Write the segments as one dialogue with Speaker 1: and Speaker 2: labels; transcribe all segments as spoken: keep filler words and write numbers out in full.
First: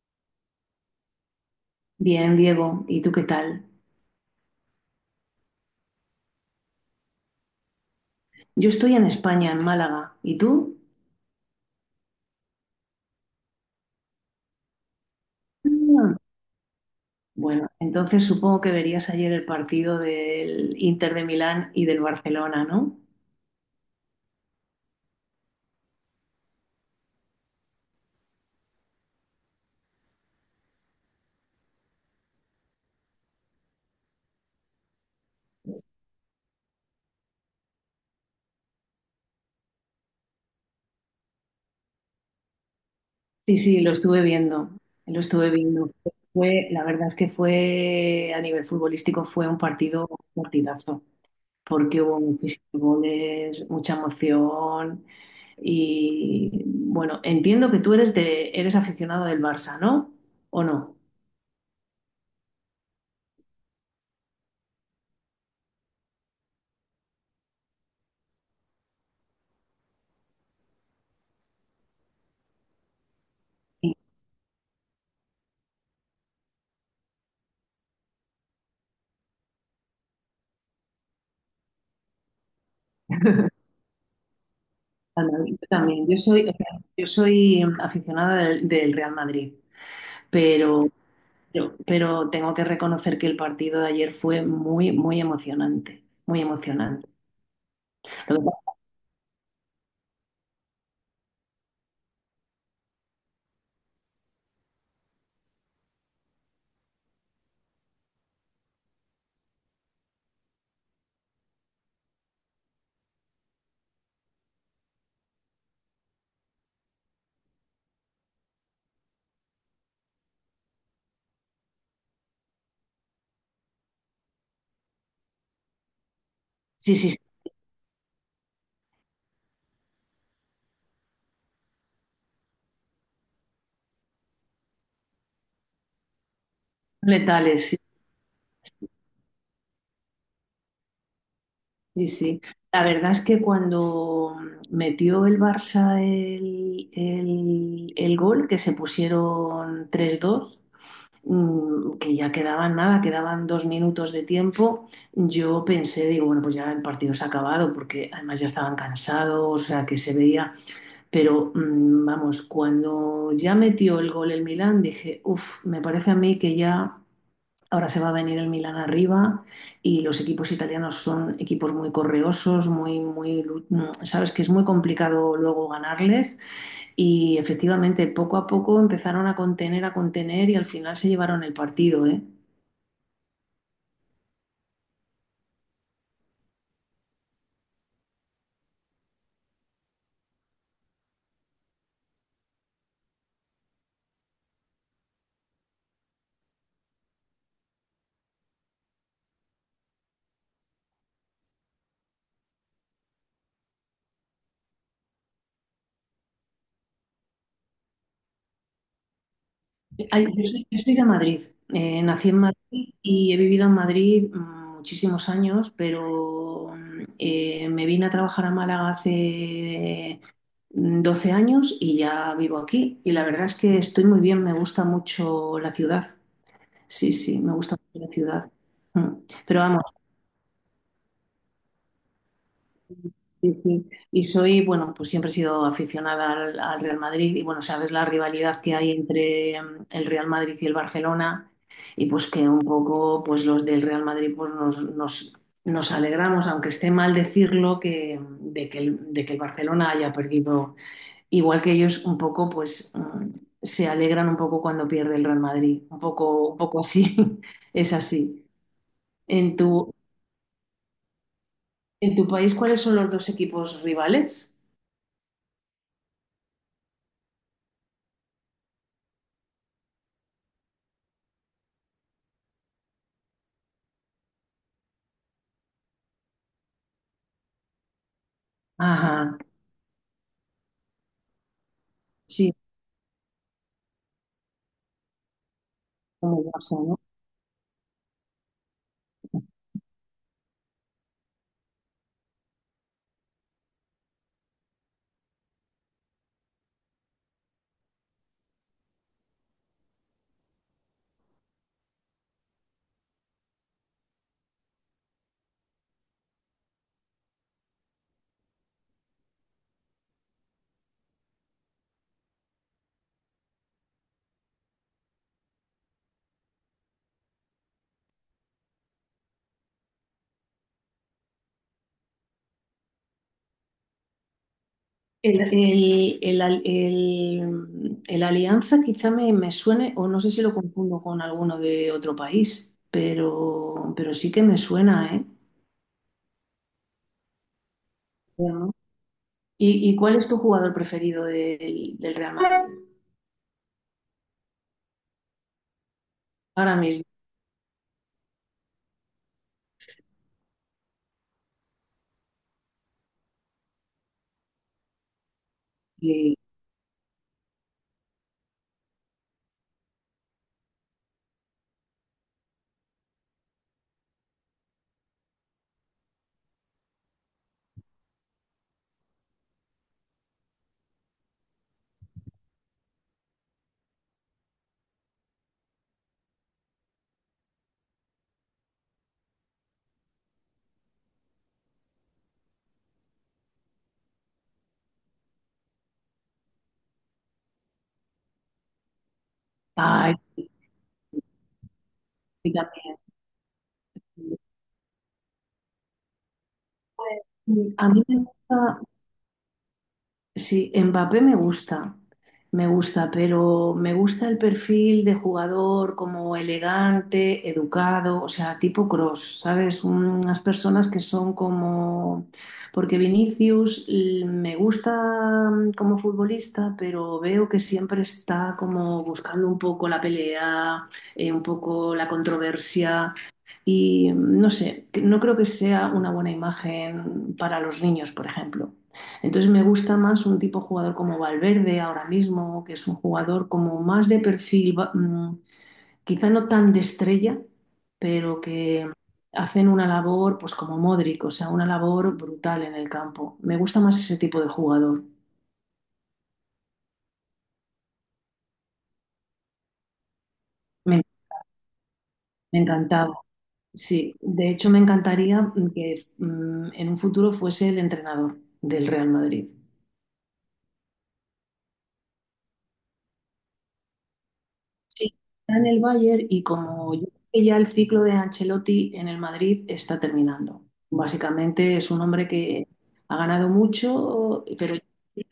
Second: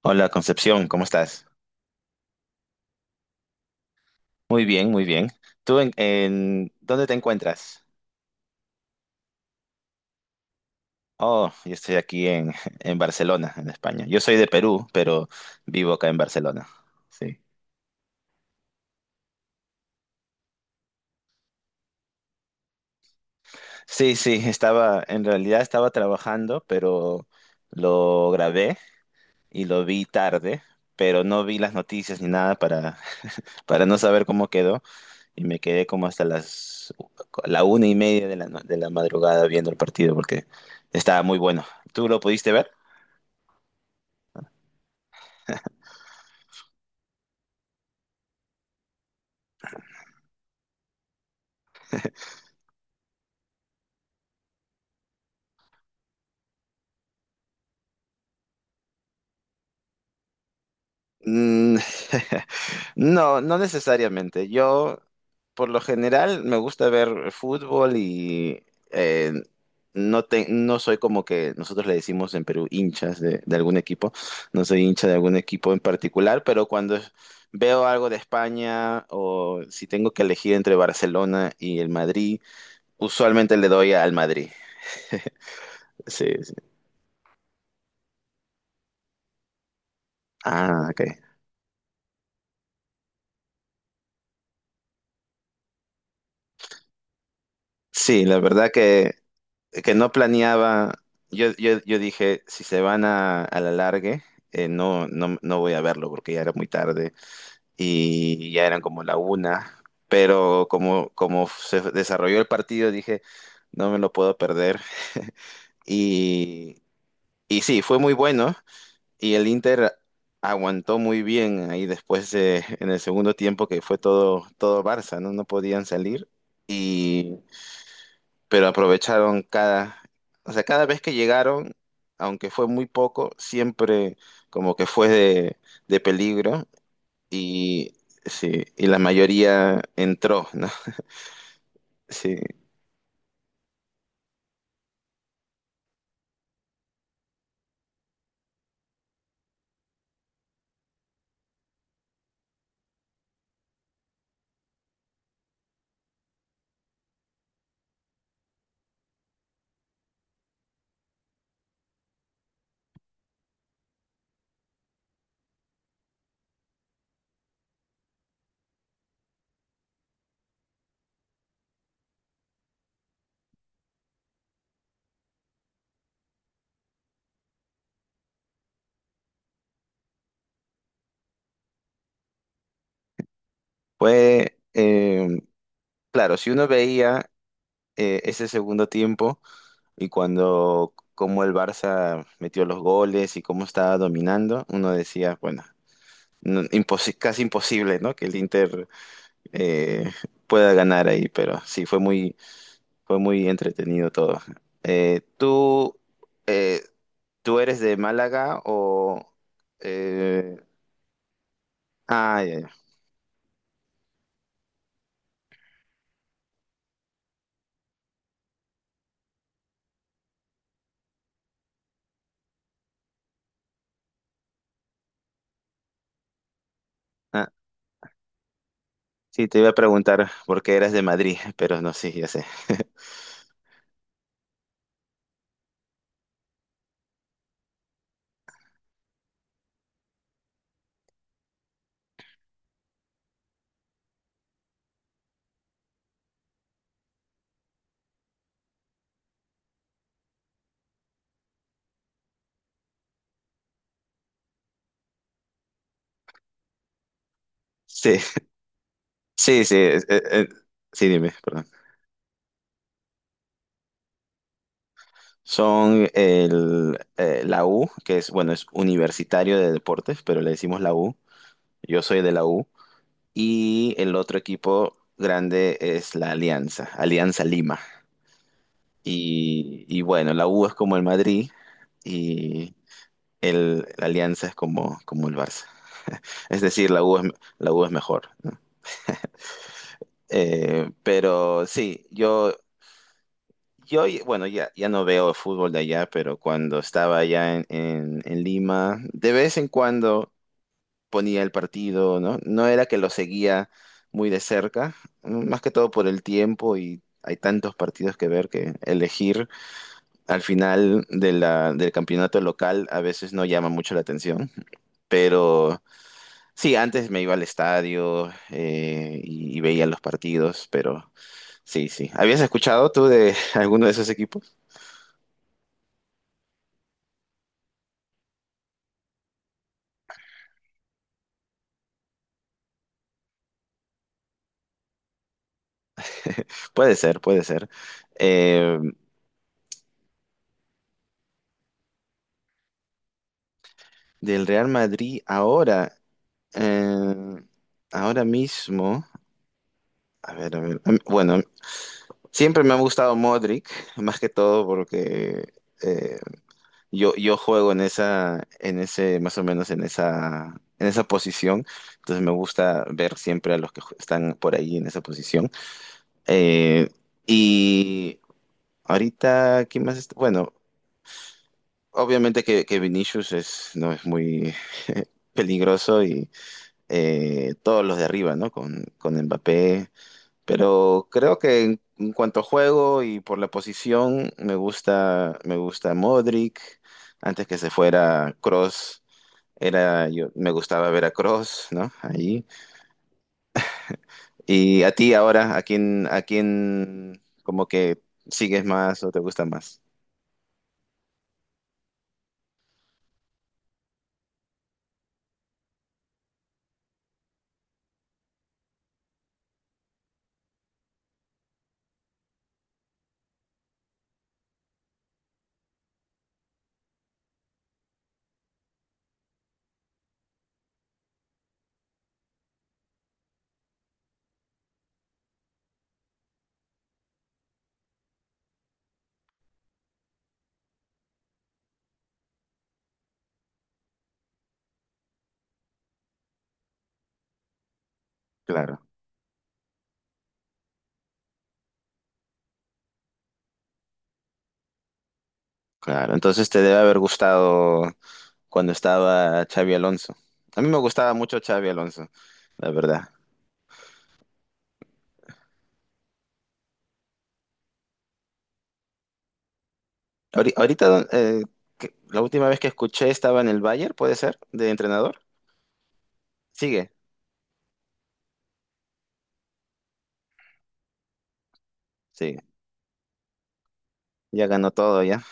Speaker 1: Hola Concepción, ¿cómo estás?
Speaker 2: Bien, Diego, ¿y tú qué tal?
Speaker 1: Muy bien, muy bien. ¿Tú en, en- dónde te encuentras?
Speaker 2: Yo estoy en España, en Málaga. ¿Y tú?
Speaker 1: Oh, yo estoy aquí en, en Barcelona, en España. Yo soy de Perú, pero vivo acá
Speaker 2: Ah.
Speaker 1: en Barcelona. Sí.
Speaker 2: Bueno, entonces supongo que verías ayer el partido del Inter de Milán y del Barcelona, ¿no?
Speaker 1: Sí, sí, estaba, en realidad estaba trabajando, pero lo grabé y lo vi tarde, pero no vi las noticias ni nada para, para no saber cómo quedó y me quedé como hasta las la una y media de la, no- de la madrugada viendo el partido porque estaba muy bueno. ¿Tú lo pudiste ver?
Speaker 2: Sí, sí, lo estuve viendo, lo estuve viendo. Fue, la verdad es que fue, a nivel futbolístico, fue un partido un partidazo, porque hubo muchísimos goles, mucha emoción y, bueno, entiendo que tú eres de, eres aficionado del Barça, ¿no? ¿O no?
Speaker 1: Mm, No, no necesariamente. Yo, por lo general, me gusta ver fútbol y eh, no, te- no soy como que nosotros le decimos en Perú hinchas de, de algún equipo. No soy hincha de algún equipo en particular, pero cuando veo algo de España o si tengo que elegir entre Barcelona y el Madrid, usualmente le doy al Madrid.
Speaker 2: Al Madrid también. Yo
Speaker 1: Sí,
Speaker 2: soy, o
Speaker 1: sí.
Speaker 2: sea, yo soy em, aficionada del, del Real Madrid,
Speaker 1: Ah,
Speaker 2: pero,
Speaker 1: ok.
Speaker 2: pero, pero tengo que reconocer que el partido de ayer fue muy, muy emocionante, muy emocionante.
Speaker 1: Sí, la
Speaker 2: Lo que
Speaker 1: verdad
Speaker 2: pasa-
Speaker 1: que no planeaba, yo, yo, yo dije, si se van a, a la largue, eh, no, no, no voy a verlo porque ya era muy tarde y ya eran como la una, pero como, como se desarrolló el partido, dije, no me lo puedo perder. Y, y sí, fue muy bueno y el Inter aguantó muy bien ahí después de- en el segundo tiempo que fue todo, todo Barça, ¿no? No podían salir,
Speaker 2: sí, sí, sí,
Speaker 1: pero aprovecharon cada, o sea, cada vez que llegaron, aunque fue muy poco, siempre como que fue de, de peligro
Speaker 2: letales, sí,
Speaker 1: y, sí, y la mayoría entró, ¿no?
Speaker 2: sí,
Speaker 1: Sí,
Speaker 2: sí. La verdad es que cuando metió el Barça el, el, el gol, que se pusieron tres dos mm, que ya quedaban nada, quedaban dos minutos de tiempo, yo pensé, digo, bueno, pues ya el partido se ha acabado, porque además ya estaban cansados, o sea, que se veía, pero mm, vamos, cuando ya metió el gol el Milán, dije, uff, me parece a mí que ya... Ahora se va a venir el Milán arriba y los equipos italianos son equipos muy correosos, muy, muy, lu- mm, sabes que es muy complicado luego ganarles. Y efectivamente, poco a poco empezaron a contener, a contener y al final se llevaron el partido, ¿eh?
Speaker 1: fue, eh, claro, si uno veía eh, ese segundo tiempo y cuando, cómo el Barça metió los goles y cómo estaba dominando, uno decía, bueno. No- imposi- casi imposible, ¿no? Que el Inter eh, pueda ganar ahí, pero sí, fue muy, fue muy entretenido todo. Eh, ¿tú, eh, Tú eres de Málaga o...?
Speaker 2: Ay, yo,
Speaker 1: eh,
Speaker 2: soy, yo soy de Madrid, eh, nací en
Speaker 1: ah, ya, ya.
Speaker 2: Madrid y he vivido en Madrid mm, muchísimos años, pero mm, eh, me vine a trabajar a Málaga hace mm, doce años y ya vivo aquí. Y la verdad es que estoy muy bien, me gusta mucho la ciudad. Sí, sí,
Speaker 1: Ah,
Speaker 2: me gusta mucho la ciudad. Mm.
Speaker 1: sí, te
Speaker 2: Pero
Speaker 1: iba a
Speaker 2: vamos.
Speaker 1: preguntar por qué eras de Madrid, pero no, sí, ya sé.
Speaker 2: Sí, sí. Y soy, bueno, pues siempre he sido aficionada al, al Real Madrid y bueno, sabes la rivalidad que hay entre mm, el Real Madrid y el Barcelona y pues que un poco pues los del Real Madrid pues nos, nos, nos alegramos, aunque esté mal decirlo, que, de que el, de que el Barcelona haya perdido, igual que ellos un poco pues mm, se alegran un poco cuando pierde el Real Madrid, un poco, un poco así, es
Speaker 1: Sí,
Speaker 2: así. En
Speaker 1: sí, sí.
Speaker 2: tu,
Speaker 1: Eh, eh, sí, dime, perdón.
Speaker 2: en tu país, ¿cuáles son los dos equipos rivales?
Speaker 1: Son el, eh, la U, que es, bueno, es Universitario de Deportes, pero le decimos la U. Yo soy de la U. Y el otro equipo grande es la Alianza, Alianza Lima.
Speaker 2: Ajá.
Speaker 1: Y, y bueno, la U es como el Madrid
Speaker 2: Sí,
Speaker 1: y el, la Alianza es como, como el Barça.
Speaker 2: como
Speaker 1: Es
Speaker 2: WhatsApp,
Speaker 1: decir,
Speaker 2: ¿no?
Speaker 1: la U es, la U es mejor, ¿no? Eh, pero sí, yo, yo, bueno, ya, ya no veo el fútbol de allá, pero cuando estaba allá en, en, en Lima, de vez en cuando ponía el partido, ¿no? No era que lo seguía muy de cerca, más que todo por el tiempo y hay tantos partidos que ver que elegir al final de la, del campeonato local a veces no llama mucho la atención, pero sí, antes me iba al estadio eh, y, y veía los partidos, pero sí, sí. ¿Habías escuchado tú de alguno de esos equipos?
Speaker 2: El, el- el al- el- el Alianza quizá me, me suene, o no sé si lo confundo con alguno de otro país, pero, pero sí que me suena, ¿eh?
Speaker 1: Puede ser, puede ser.
Speaker 2: Bueno,
Speaker 1: Eh,
Speaker 2: ¿y, y cuál es tu jugador preferido del, del Real Madrid?
Speaker 1: del Real Madrid ahora,
Speaker 2: Ahora mismo.
Speaker 1: eh, ahora mismo, a ver, a ver, bueno, siempre me ha gustado Modric, más que todo porque... eh,
Speaker 2: Sí.
Speaker 1: Yo, yo juego en esa, en ese, más o menos en esa, en esa posición. Entonces me gusta ver siempre a los que ju- están por ahí en esa posición. Eh, y ahorita, ¿quién más está? Bueno, obviamente que, que Vinicius es, no es muy peligroso y eh, todos los de arriba, ¿no? Con, con Mbappé. Pero creo que en, en cuanto a juego y por la posición, me gusta, me gusta Modric, antes que se fuera Cross. Era,
Speaker 2: Ay,
Speaker 1: yo me gustaba Veracruz, ¿no? Ahí.
Speaker 2: y también.
Speaker 1: Y a ti ahora, ¿a quién, a quién como
Speaker 2: A
Speaker 1: que
Speaker 2: mí me
Speaker 1: sigues
Speaker 2: gusta,
Speaker 1: más o te gusta más?
Speaker 2: sí, Mbappé me gusta, me gusta, pero me gusta el perfil de jugador como elegante, educado, o sea, tipo Cross, ¿sabes? Unas personas que son como... Porque Vinicius l- me gusta mm, como futbolista, pero veo que siempre está como buscando un poco la pelea, eh, un poco la controversia y mm, no sé, que- no creo que sea una buena imagen para los niños, por ejemplo. Entonces me gusta más un tipo de jugador como Valverde ahora mismo, que es un jugador como más de perfil, quizá no tan de estrella, pero
Speaker 1: Claro,
Speaker 2: que hacen una labor pues como Modric, o sea, una labor brutal en el campo. Me gusta más ese tipo de jugador.
Speaker 1: claro. Entonces te debe haber gustado cuando estaba Xavi Alonso. A mí me
Speaker 2: Me,
Speaker 1: gustaba mucho Xavi Alonso,
Speaker 2: me
Speaker 1: la verdad.
Speaker 2: encantaba. Sí, de hecho me encantaría que mm, en un futuro fuese el entrenador del Real Madrid.
Speaker 1: Ahori- Ahorita, eh, que- la última vez que escuché estaba en el Bayern, ¿puede ser? De
Speaker 2: Sí,
Speaker 1: entrenador.
Speaker 2: está en el Bayern y
Speaker 1: Sigue,
Speaker 2: como yo creo que ya el ciclo de Ancelotti en el Madrid está terminando. Básicamente es un hombre
Speaker 1: sigue.
Speaker 2: que ha ganado mucho,
Speaker 1: Ya ganó
Speaker 2: pero
Speaker 1: todo, ya.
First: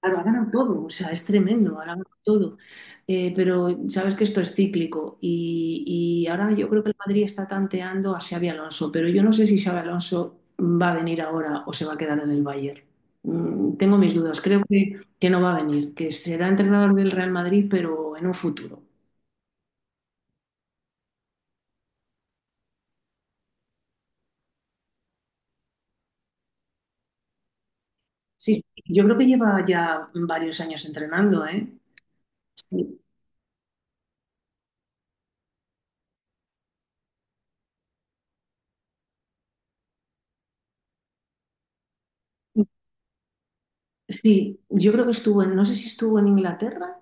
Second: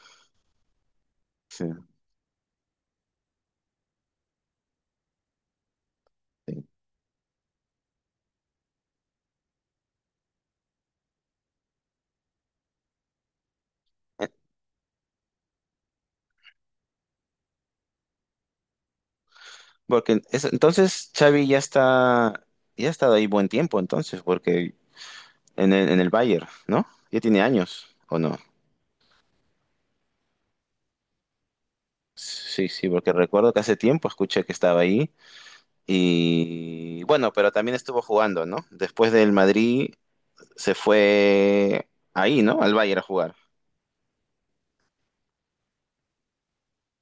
Speaker 2: claro, ha ganado todo, o sea, es
Speaker 1: Sí,
Speaker 2: tremendo, ha ganado todo. Eh, pero sabes que esto es cíclico y, y ahora
Speaker 1: sí.
Speaker 2: yo creo que el Madrid está tanteando a Xabi Alonso, pero yo no sé si Xabi Alonso va a venir ahora o se va a quedar en el Bayern. Mm, tengo mis dudas, creo que, que no va a venir, que será entrenador del Real Madrid, pero en un futuro.
Speaker 1: Porque es- entonces Xavi ya está, ya ha estado ahí buen tiempo entonces, porque en el, en el Bayern, ¿no? Ya tiene años, ¿o no?
Speaker 2: Sí, sí, yo creo que lleva ya varios años entrenando, ¿eh?
Speaker 1: Sí, sí,
Speaker 2: Sí,
Speaker 1: porque recuerdo que hace tiempo escuché que estaba ahí y bueno, pero también estuvo jugando, ¿no? Después del Madrid se fue ahí, ¿no? Al Bayern a jugar.
Speaker 2: sí, yo creo que estuvo en, no sé si estuvo en Inglaterra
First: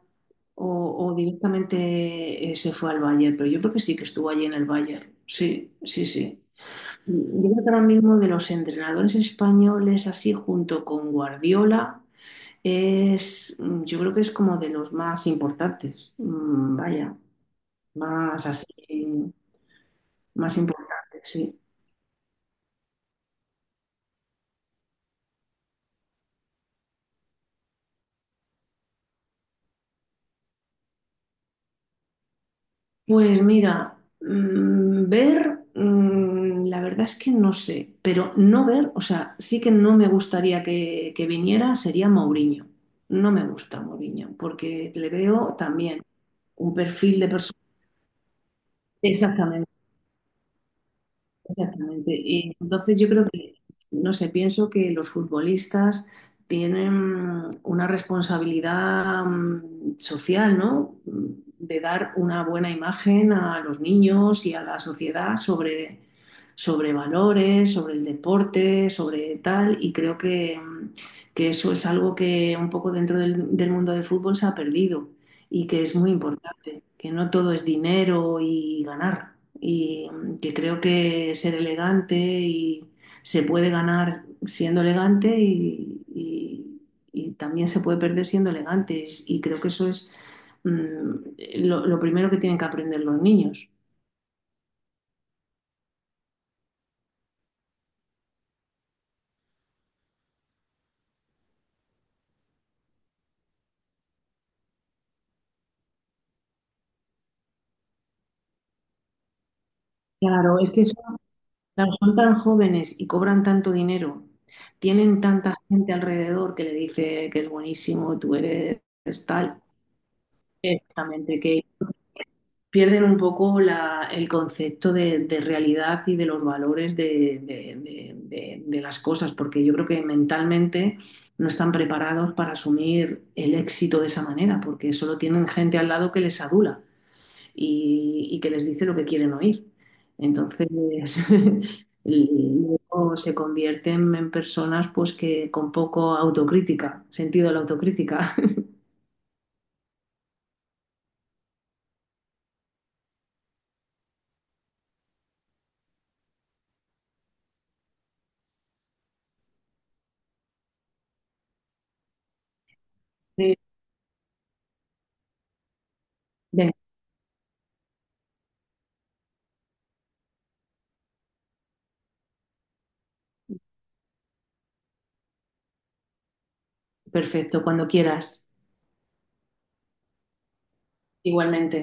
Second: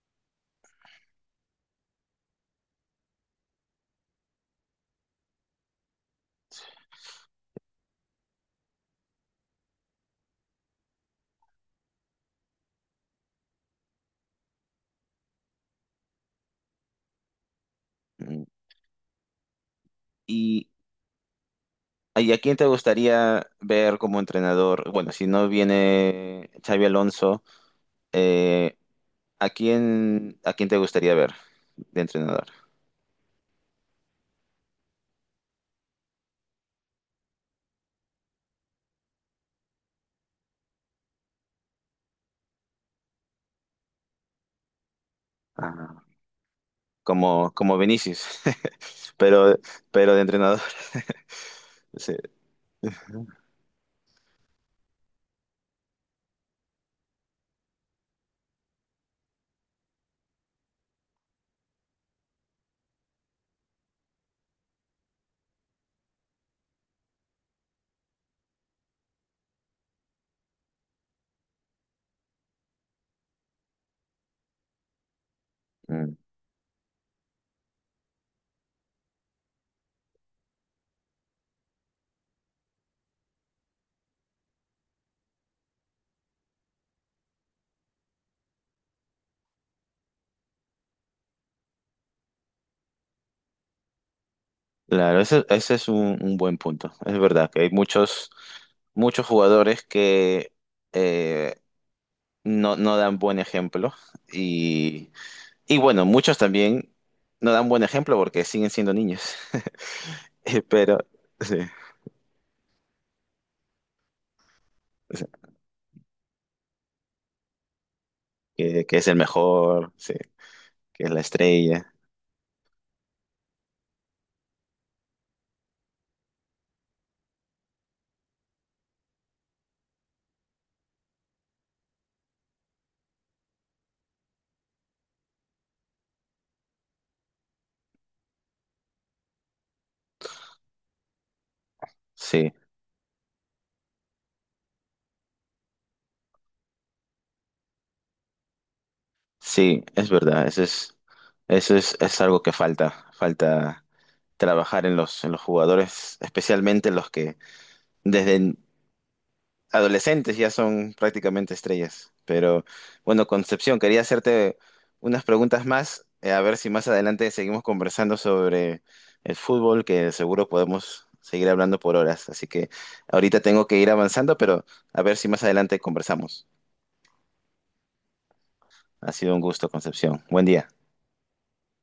Speaker 2: o, o directamente eh, se fue al Bayern, pero yo creo que sí que estuvo allí en el Bayern. Sí, sí, sí. Yo creo que ahora mismo de los entrenadores españoles, así junto con Guardiola, es, mm, yo creo que es como de los más importantes. Mm, vaya,
Speaker 1: Mm.
Speaker 2: más así, más
Speaker 1: ¿Y,
Speaker 2: importantes, sí.
Speaker 1: y a quién te gustaría ver como entrenador? Bueno, si no viene Xavi Alonso, eh, ¿a quién, a quién te gustaría ver de entrenador?
Speaker 2: Pues mira, mm, ver, mm, la verdad es que no sé, pero no ver, o sea, sí que no me gustaría que, que viniera, sería Mourinho. No me gusta Mourinho, porque le veo
Speaker 1: Ah,
Speaker 2: también un perfil de
Speaker 1: como,
Speaker 2: persona.
Speaker 1: como Vinicius, pero, pero de entrenador.
Speaker 2: Exactamente.
Speaker 1: Sí.
Speaker 2: Y entonces yo creo que, no sé, pienso que los futbolistas tienen una responsabilidad mm, social, ¿no? De dar una buena imagen a los niños y a la sociedad sobre, sobre valores, sobre el deporte, sobre tal. Y creo que, mm, que eso es algo que un poco dentro del, del mundo del fútbol se ha perdido y que es muy
Speaker 1: Mm.
Speaker 2: importante, que no todo es dinero y ganar, y mm, que creo que ser elegante y se puede ganar siendo elegante y, y- y también se puede perder siendo elegante, y creo que eso es mm, lo, lo primero que tienen que aprender los niños.
Speaker 1: Claro, ese, ese es un, un buen punto. Es verdad que hay muchos, muchos jugadores que eh, no, no dan buen ejemplo y, y bueno, muchos también no dan buen ejemplo porque siguen siendo niños.
Speaker 2: Claro,
Speaker 1: Eh,
Speaker 2: es que
Speaker 1: pero
Speaker 2: son,
Speaker 1: sí,
Speaker 2: claro, son tan jóvenes y cobran tanto dinero,
Speaker 1: o
Speaker 2: tienen
Speaker 1: sea,
Speaker 2: tanta gente alrededor que le dice que es buenísimo, tú eres
Speaker 1: que, que es el
Speaker 2: tal,
Speaker 1: mejor, sí, que es la
Speaker 2: exactamente, que
Speaker 1: estrella,
Speaker 2: pierden un poco la- el concepto de, de realidad y de los valores de, de- de- de- de las cosas, porque yo creo que mentalmente no están preparados para asumir el éxito de esa manera, porque solo tienen gente al lado que les adula y, y que les dice lo que quieren oír. Entonces,
Speaker 1: sí.
Speaker 2: luego se convierten en personas pues que con poco autocrítica, sentido de la autocrítica.
Speaker 1: Sí, es verdad, eso es, eso es, es algo que falta, falta trabajar en los, en los jugadores, especialmente los que desde adolescentes ya son prácticamente estrellas. Pero bueno,
Speaker 2: Sí.
Speaker 1: Concepción, quería hacerte unas preguntas más, eh, a ver si
Speaker 2: Venga,
Speaker 1: más adelante seguimos conversando sobre el fútbol, que seguro podemos seguir hablando por horas. Así que ahorita tengo que ir avanzando, pero a ver si más adelante conversamos.
Speaker 2: perfecto, cuando quieras.
Speaker 1: Ha sido un gusto, Concepción. Buen día.
Speaker 2: Igualmente.